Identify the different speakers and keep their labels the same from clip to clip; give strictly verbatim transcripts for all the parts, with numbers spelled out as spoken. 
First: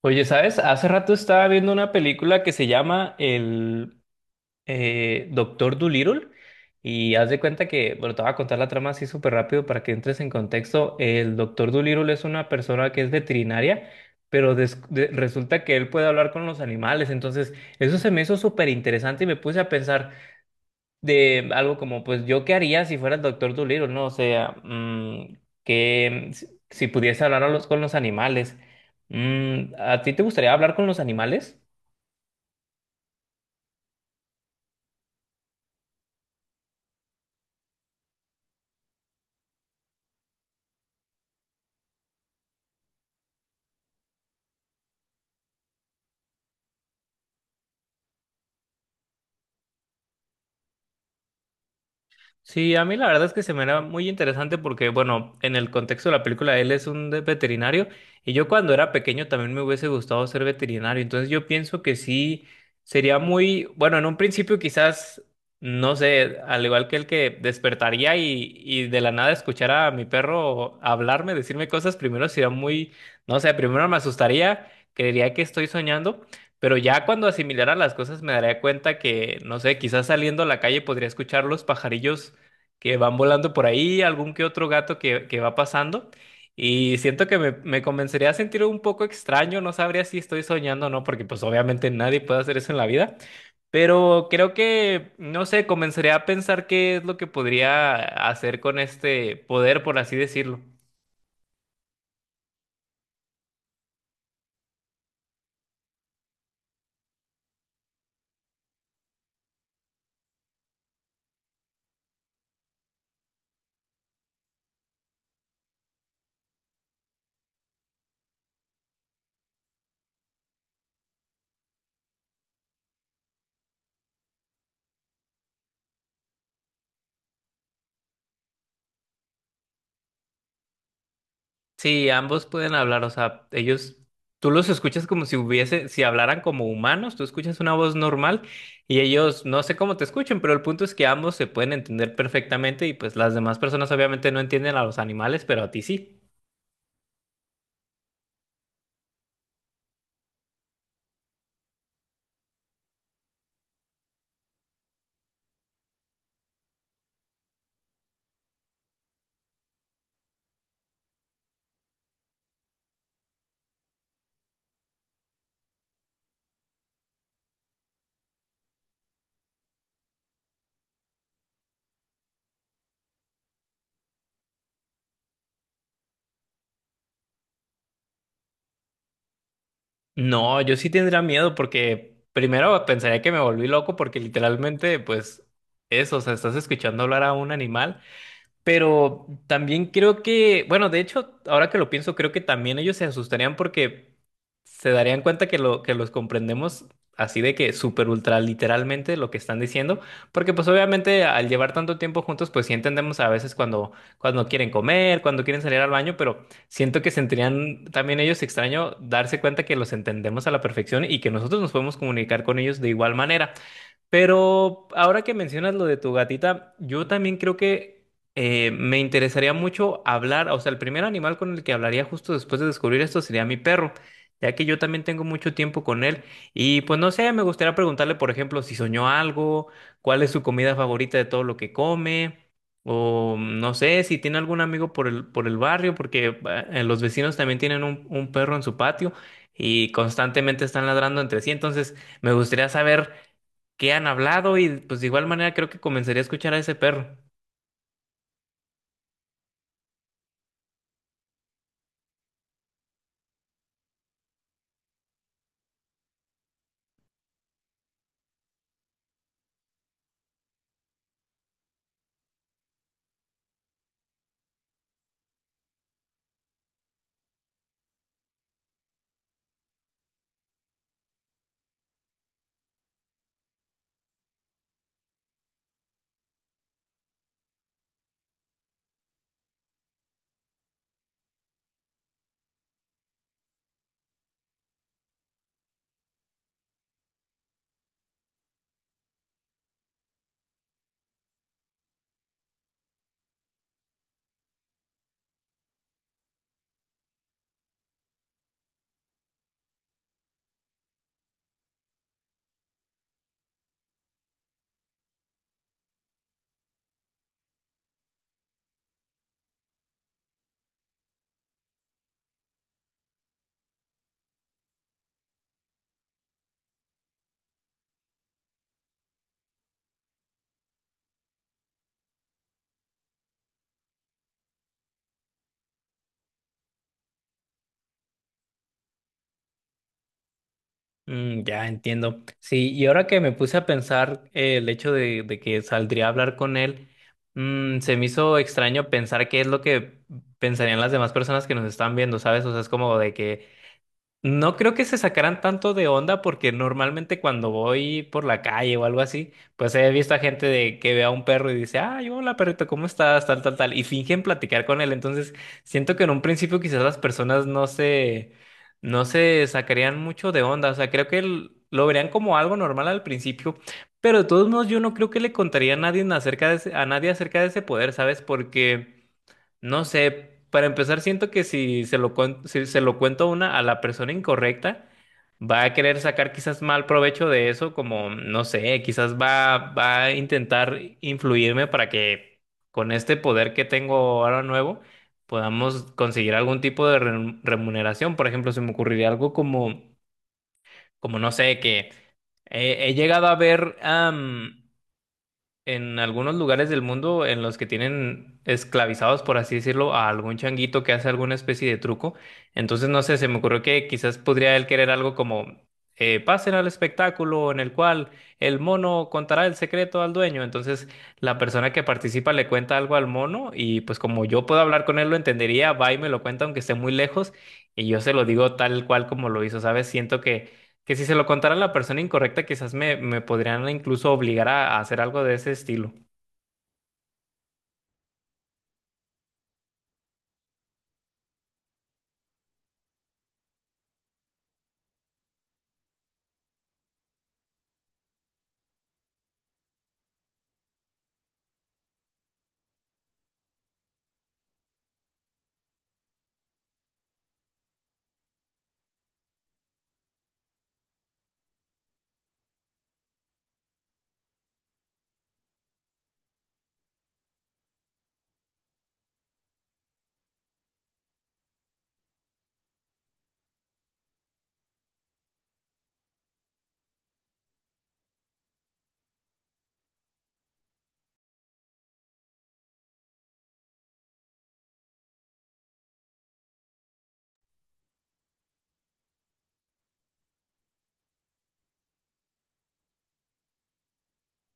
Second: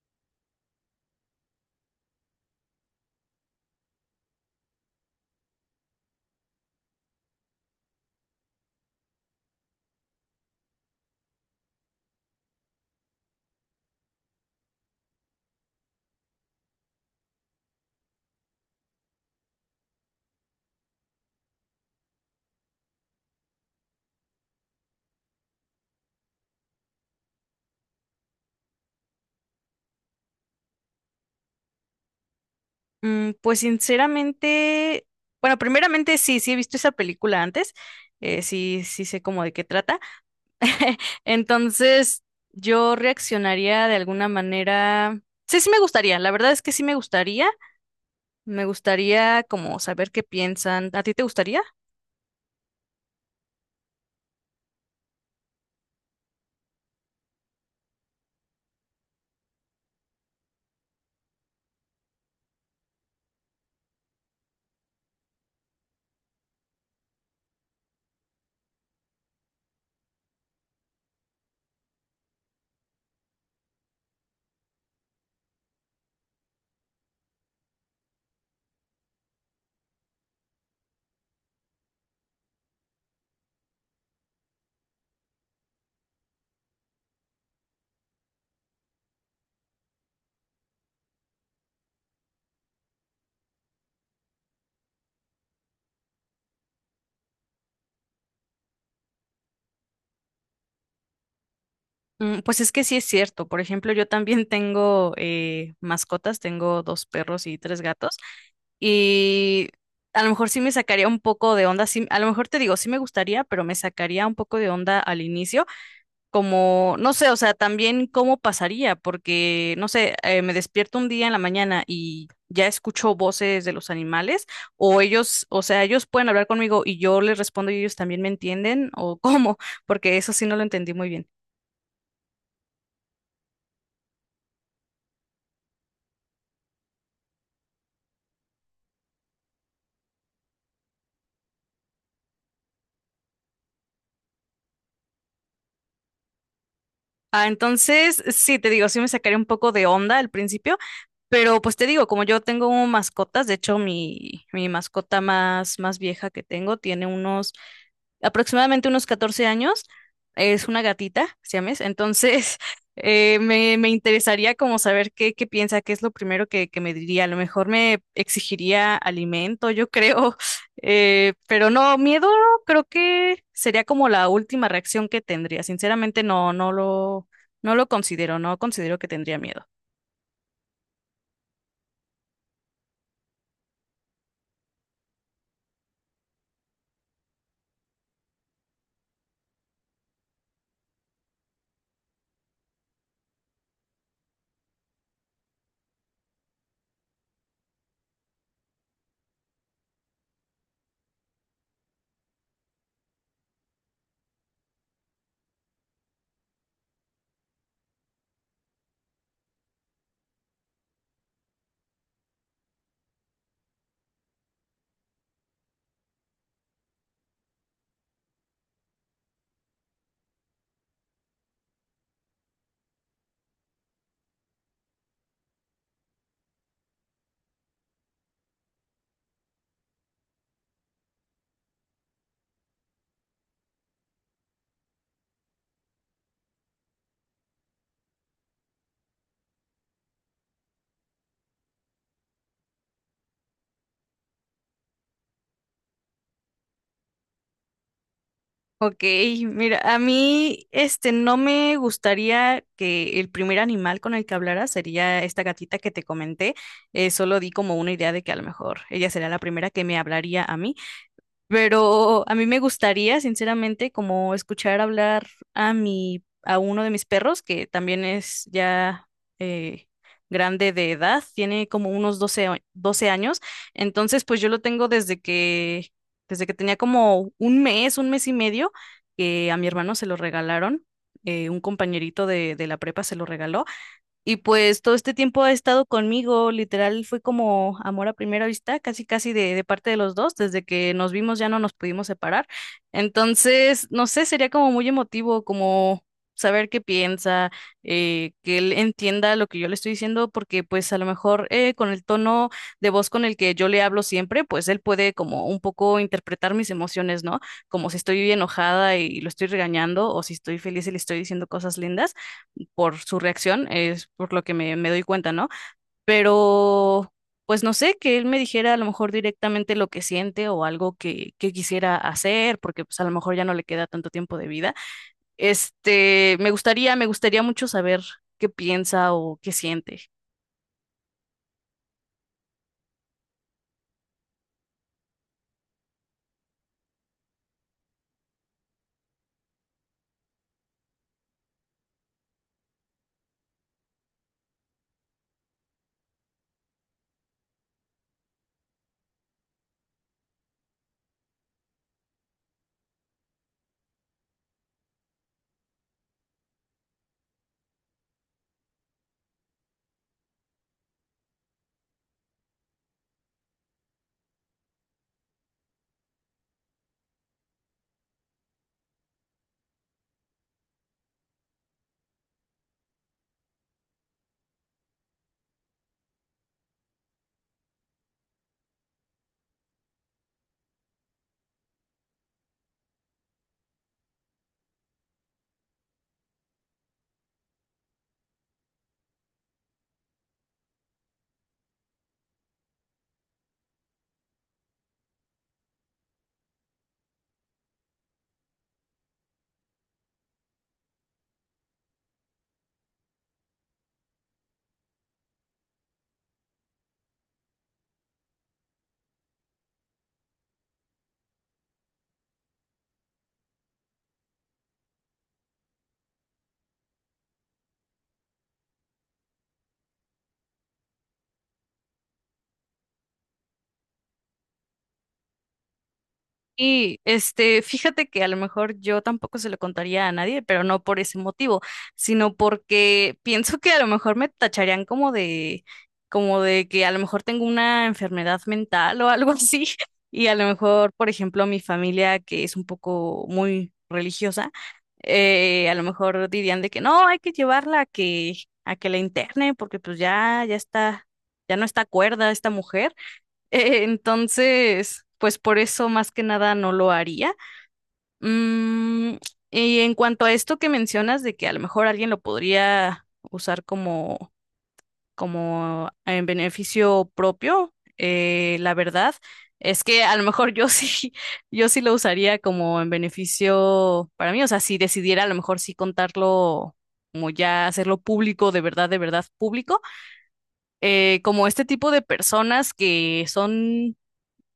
Speaker 1: Oye, ¿sabes? Hace rato estaba viendo una película que se llama el eh, Doctor Dolittle. Y haz de cuenta que, bueno, te voy a contar la trama así súper rápido para que entres en contexto. El Doctor Dolittle es una persona que es veterinaria, pero des- de- resulta que él puede hablar con los animales. Entonces, eso se me hizo súper interesante y me puse a pensar de algo como, pues yo qué haría si fuera el Doctor Dolittle, ¿no? O sea, mm, que mm, si si pudiese hablar a los- con los animales. Mm, ¿a ti te gustaría hablar con los animales?
Speaker 2: Mm, pues sinceramente, bueno, primeramente sí, sí he visto esa película antes, eh, sí, sí sé como de qué trata. Entonces, yo reaccionaría de alguna manera. Sí, sí me gustaría, la verdad es que sí me gustaría. Me gustaría como saber qué piensan. ¿A ti te gustaría?
Speaker 1: Sí, a mí la verdad es que se me era muy interesante porque, bueno, en el contexto de la película, él es un de- veterinario, y yo cuando era pequeño también me hubiese gustado ser veterinario. Entonces yo pienso que sí, sería muy, bueno, en un principio quizás, no sé, al igual que el que despertaría y, y de la nada escuchar a mi perro hablarme, decirme cosas, primero sería muy, no sé, primero me asustaría, creería que estoy soñando. Pero ya cuando asimilara las cosas me daría cuenta que, no sé, quizás saliendo a la calle podría escuchar los pajarillos que van volando por ahí, algún que otro gato que, que va pasando. Y siento que me, me comenzaría a sentir un poco extraño, no sabría si estoy soñando o no, porque pues obviamente nadie puede hacer eso en la vida. Pero creo que, no sé, comenzaría a pensar qué es lo que podría hacer con este poder, por así decirlo.
Speaker 2: Mm, pues es que sí es cierto. Por ejemplo, yo también tengo eh, mascotas, tengo dos perros y tres gatos. Y a lo mejor sí me sacaría un poco de onda, sí, a lo mejor te digo, sí me gustaría, pero me sacaría un poco de onda al inicio, como, no sé, o sea, también cómo pasaría, porque, no sé, eh, me despierto un día en la mañana y ya escucho voces de los animales, o ellos, o sea, ellos pueden hablar conmigo y yo les respondo y ellos también me entienden, o cómo, porque eso sí no lo entendí muy bien.
Speaker 1: Sí, ambos pueden hablar, o sea, ellos, tú los escuchas como si hubiese, si hablaran como humanos, tú escuchas una voz normal, y ellos, no sé cómo te escuchan, pero el punto es que ambos se pueden entender perfectamente y pues las demás personas obviamente no entienden a los animales, pero a ti sí.
Speaker 2: Ah, entonces, sí, te digo, sí me sacaría un poco de onda al principio. Pero pues te digo, como yo tengo mascotas, de hecho mi, mi mascota más, más vieja que tengo tiene unos aproximadamente unos catorce años, es una gatita, siames, entonces eh, me, me interesaría como saber qué, qué piensa, qué es lo primero que, que me diría, a lo mejor me exigiría alimento, yo creo, eh, pero no, miedo creo que sería como la última reacción que tendría, sinceramente no, no lo, no lo considero, no considero que tendría miedo.
Speaker 1: No, yo sí tendría miedo porque primero pensaría que me volví loco porque literalmente, pues, eso, o sea, estás escuchando hablar a un animal. Pero también creo que, bueno, de hecho, ahora que lo pienso, creo que también ellos se asustarían porque se darían cuenta que lo que los comprendemos así de que súper ultra literalmente lo que están diciendo, porque pues obviamente al llevar tanto tiempo juntos, pues sí entendemos a veces cuando cuando quieren comer, cuando quieren salir al baño, pero siento que sentirían también ellos extraño darse cuenta que los entendemos a la perfección y que nosotros nos podemos comunicar con ellos de igual manera. Pero ahora que mencionas lo de tu gatita, yo también creo que eh, me interesaría mucho hablar, o sea, el primer animal con el que hablaría justo después de descubrir esto sería mi perro, ya que yo también tengo mucho tiempo con él y pues no sé, me gustaría preguntarle, por ejemplo, si soñó algo, cuál es su comida favorita de todo lo que come, o no sé, si tiene algún amigo por el, por el barrio, porque ah, eh, los vecinos también tienen un, un perro en su patio y constantemente están ladrando entre sí. Entonces me gustaría saber qué han hablado y pues de igual manera creo que comenzaría a escuchar a ese perro.
Speaker 2: Ok, mira, a mí este no me gustaría que el primer animal con el que hablara sería esta gatita que te comenté. Eh, solo di como una idea de que a lo mejor ella sería la primera que me hablaría a mí, pero a mí me gustaría, sinceramente, como escuchar hablar a mi, a uno de mis perros, que también es ya eh, grande de edad, tiene como unos doce a- doce años. Entonces, pues yo lo tengo desde que, desde que tenía como un mes, un mes y medio, que a mi hermano se lo regalaron. eh, un compañerito de, de la prepa se lo regaló y pues todo este tiempo ha estado conmigo, literal fue como amor a primera vista, casi casi de, de parte de los dos, desde que nos vimos ya no nos pudimos separar. Entonces, no sé, sería como muy emotivo, como saber qué piensa, eh, que él entienda lo que yo le estoy diciendo, porque pues a lo mejor eh, con el tono de voz con el que yo le hablo siempre, pues él puede como un poco interpretar mis emociones, ¿no? Como si estoy enojada y lo estoy regañando, o si estoy feliz y le estoy diciendo cosas lindas por su reacción, es por lo que me, me doy cuenta, ¿no? Pero, pues no sé, que él me dijera a lo mejor directamente lo que siente o algo que, que quisiera hacer, porque pues a lo mejor ya no le queda tanto tiempo de vida. Este, me gustaría, me gustaría mucho saber qué piensa o qué siente.
Speaker 1: Mm, ya entiendo. Sí, y ahora que me puse a pensar eh, el hecho de, de que saldría a hablar con él, mm, se me hizo extraño pensar qué es lo que pensarían las demás personas que nos están viendo, ¿sabes? O sea, es como de que. No creo que se sacaran tanto de onda porque normalmente cuando voy por la calle o algo así, pues he visto a gente de que ve a un perro y dice, ay, hola perrito, ¿cómo estás? Tal, tal, tal, y fingen platicar con él. Entonces, siento que en un principio quizás las personas no se, no se sacarían mucho de onda. O sea, creo que l- lo verían como algo normal al principio, pero de todos modos yo no creo que le contaría a nadie acerca de ese- a nadie acerca de ese poder, ¿sabes? Porque... No sé, para empezar siento que si se lo cuento, si se lo cuento a una a la persona incorrecta, va a querer sacar quizás mal provecho de eso, como no sé, quizás va, va a intentar influirme para que con este poder que tengo ahora nuevo podamos conseguir algún tipo de re- remuneración. Por ejemplo, se me ocurriría algo como, como no sé, que eh, he llegado a ver en algunos lugares del mundo en los que tienen esclavizados, por así decirlo, a algún changuito que hace alguna especie de truco. Entonces, no sé, se me ocurrió que quizás podría él querer algo como eh, pasen al espectáculo en el cual el mono contará el secreto al dueño. Entonces, la persona que participa le cuenta algo al mono y pues como yo puedo hablar con él, lo entendería, va y me lo cuenta aunque esté muy lejos, y yo se lo digo tal cual como lo hizo, ¿sabes? Siento que que si se lo contara a la persona incorrecta, quizás me, me podrían incluso obligar a, a hacer algo de ese estilo.
Speaker 2: Y este, fíjate que a lo mejor yo tampoco se lo contaría a nadie, pero no por ese motivo, sino porque pienso que a lo mejor me tacharían como de, como de que a lo mejor tengo una enfermedad mental o algo así. Y a lo mejor, por ejemplo, mi familia, que es un poco muy religiosa, eh, a lo mejor dirían de que no, hay que llevarla a que, a que la interne, porque pues ya, ya está, ya no está cuerda esta mujer. Eh, Entonces, pues por eso más que nada no lo haría. Mm, y en cuanto a esto que mencionas de que a lo mejor alguien lo podría usar como, como en beneficio propio, eh, la verdad es que a lo mejor yo sí, yo sí lo usaría como en beneficio para mí. O sea, si decidiera a lo mejor sí contarlo, como ya hacerlo público, de verdad, de verdad público eh, como este tipo de personas que son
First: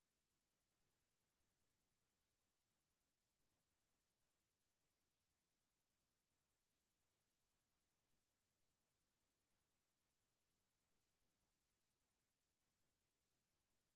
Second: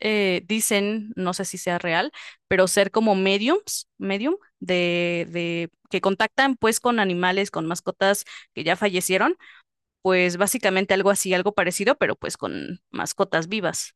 Speaker 2: eh, dicen, no sé si sea real, pero ser como mediums, medium, de, de que contactan pues con animales, con mascotas que ya fallecieron, pues básicamente algo así, algo parecido, pero pues con mascotas vivas.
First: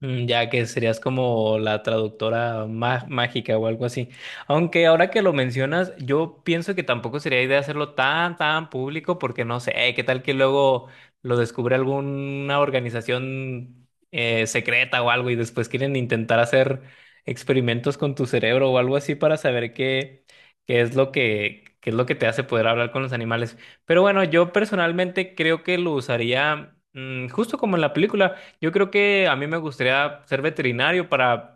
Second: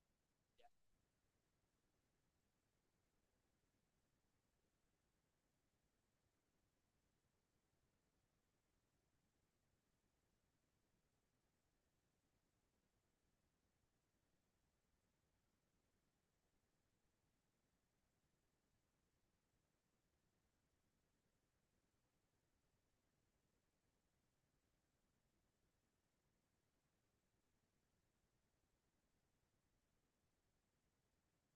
Speaker 1: Mm, ya que serías como la traductora má- mágica o algo así. Aunque ahora que lo mencionas, yo pienso que tampoco sería idea hacerlo tan, tan público porque no sé, qué tal que luego lo descubre alguna organización eh, secreta o algo y después quieren intentar hacer experimentos con tu cerebro o algo así para saber qué, qué es lo que, qué es lo que te hace poder hablar con los animales. Pero bueno, yo personalmente creo que lo usaría, mm, justo como en la película. Yo creo que a mí me gustaría ser veterinario para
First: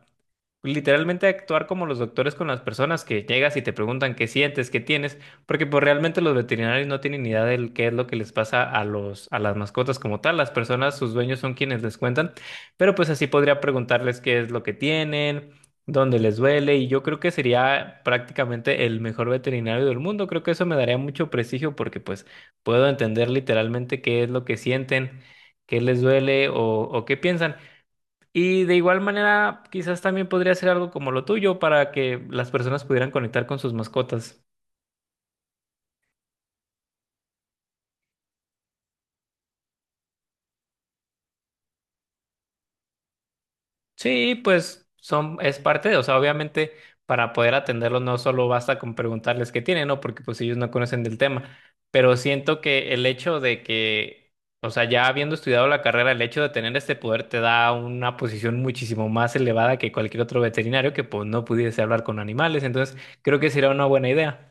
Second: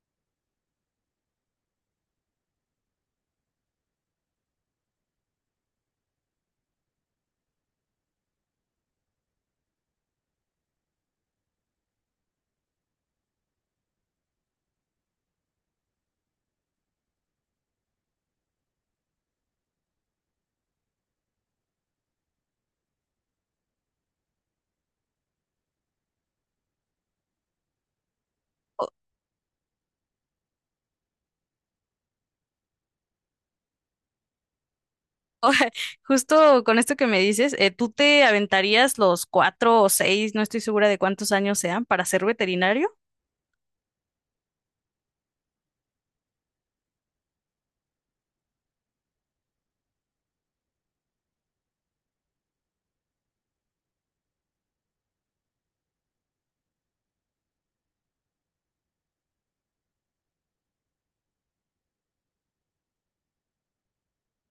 Speaker 1: literalmente actuar como los doctores con las personas que llegas y te preguntan qué sientes, qué tienes, porque pues realmente los veterinarios no tienen ni idea de qué es lo que les pasa a los, a las mascotas como tal. Las personas, sus dueños, son quienes les cuentan, pero pues así podría preguntarles qué es lo que tienen, dónde les duele, y yo creo que sería prácticamente el mejor veterinario del mundo. Creo que eso me daría mucho prestigio porque pues puedo entender literalmente qué es lo que sienten, qué les duele o, o qué piensan. Y de
Speaker 2: O-
Speaker 1: igual manera, quizás también podría ser algo como lo tuyo para que las personas pudieran conectar con sus mascotas.
Speaker 2: o- Justo con esto que me dices, eh, ¿tú te aventarías los cuatro o seis, no estoy segura de cuántos años sean, para ser veterinario?
Speaker 1: Sí, pues son, es parte de, o sea, obviamente para poder atenderlos no solo basta con preguntarles qué tienen, ¿no? Porque pues ellos no conocen del tema. Pero siento que el hecho de que, o sea, ya habiendo estudiado la carrera, el hecho de tener este poder te da una posición muchísimo más elevada que cualquier otro veterinario que pues no pudiese hablar con animales. Entonces, creo que sería una buena idea.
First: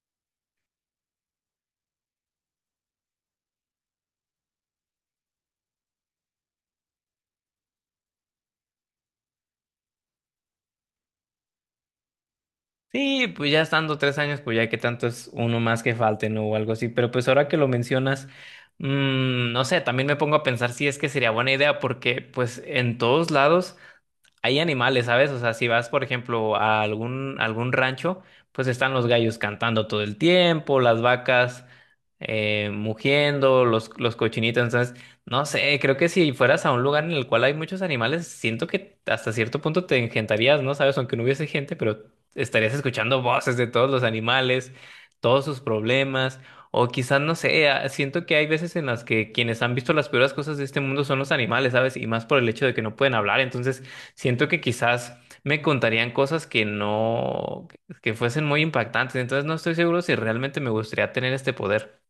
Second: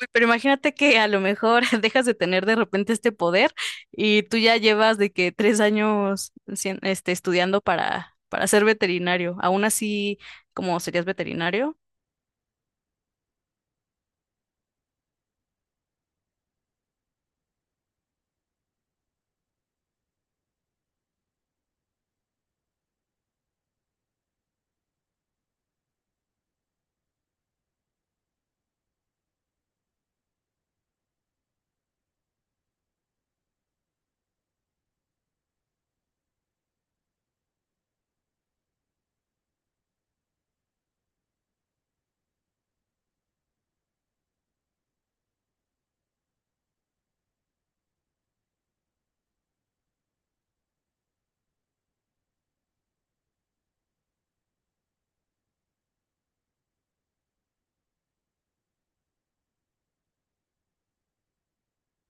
Speaker 2: Uy, pero imagínate que a lo mejor dejas de tener de repente este poder y tú ya llevas de que tres años sien- este, estudiando para, para ser veterinario. Aún así, ¿cómo serías veterinario?
Speaker 1: Sí, pues ya estando tres años, pues ya que tanto es uno más que falte, ¿no? O algo así. Pero pues ahora que lo mencionas, mm, no sé, también me pongo a pensar si es que sería buena idea, porque pues en todos lados hay animales, ¿sabes? O sea, si vas, por ejemplo, a algún, algún rancho, pues están los gallos cantando todo el tiempo, las vacas eh, mugiendo, los, los cochinitos. Entonces, no sé, creo que si fueras a un lugar en el cual hay muchos animales, siento que hasta cierto punto te engentarías, ¿no? ¿Sabes? Aunque no hubiese gente, pero estarías escuchando voces de todos los animales, todos sus problemas, o quizás, no sé, a- siento que hay veces en las que quienes han visto las peores cosas de este mundo son los animales, ¿sabes? Y más por el hecho de que no pueden hablar, entonces siento que quizás me contarían cosas que no, que fuesen muy impactantes. Entonces no estoy seguro si realmente me gustaría tener este poder.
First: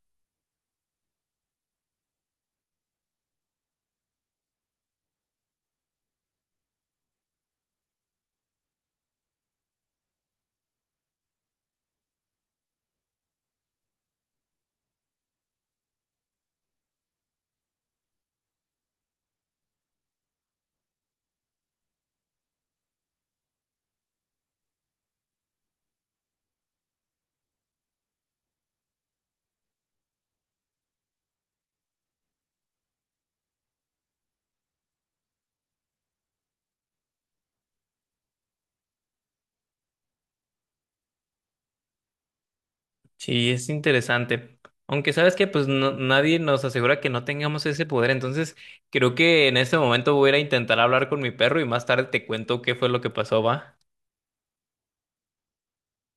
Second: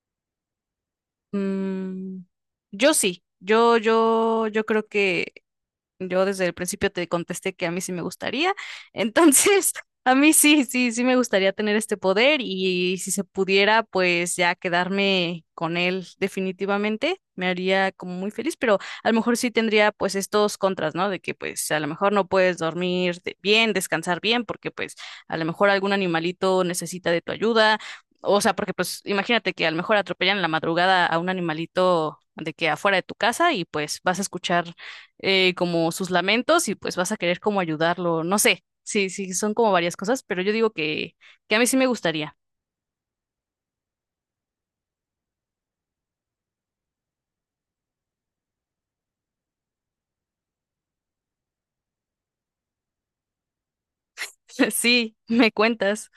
Speaker 2: Mm, yo sí, yo, yo, yo creo que yo desde el principio te contesté que a mí sí me gustaría. Entonces, a mí sí, sí, sí me gustaría tener este poder y si se pudiera, pues ya quedarme con él definitivamente, me haría como muy feliz, pero a lo mejor sí tendría pues estos contras, ¿no? De que pues a lo mejor no puedes dormir de- bien, descansar bien, porque pues a lo mejor algún animalito necesita de tu ayuda. O sea, porque pues imagínate que a lo mejor atropellan en la madrugada a un animalito de que afuera de tu casa y pues vas a escuchar eh, como sus lamentos y pues vas a querer como ayudarlo, no sé, sí, sí, son como varias cosas, pero yo digo que, que a mí sí me gustaría.
Speaker 1: Sí, es interesante. Aunque sabes que pues no- nadie nos asegura que no tengamos ese poder, entonces creo que en este momento voy a ir a intentar hablar con mi perro y más tarde te cuento qué fue lo que pasó, ¿va?
Speaker 2: Sí, me cuentas.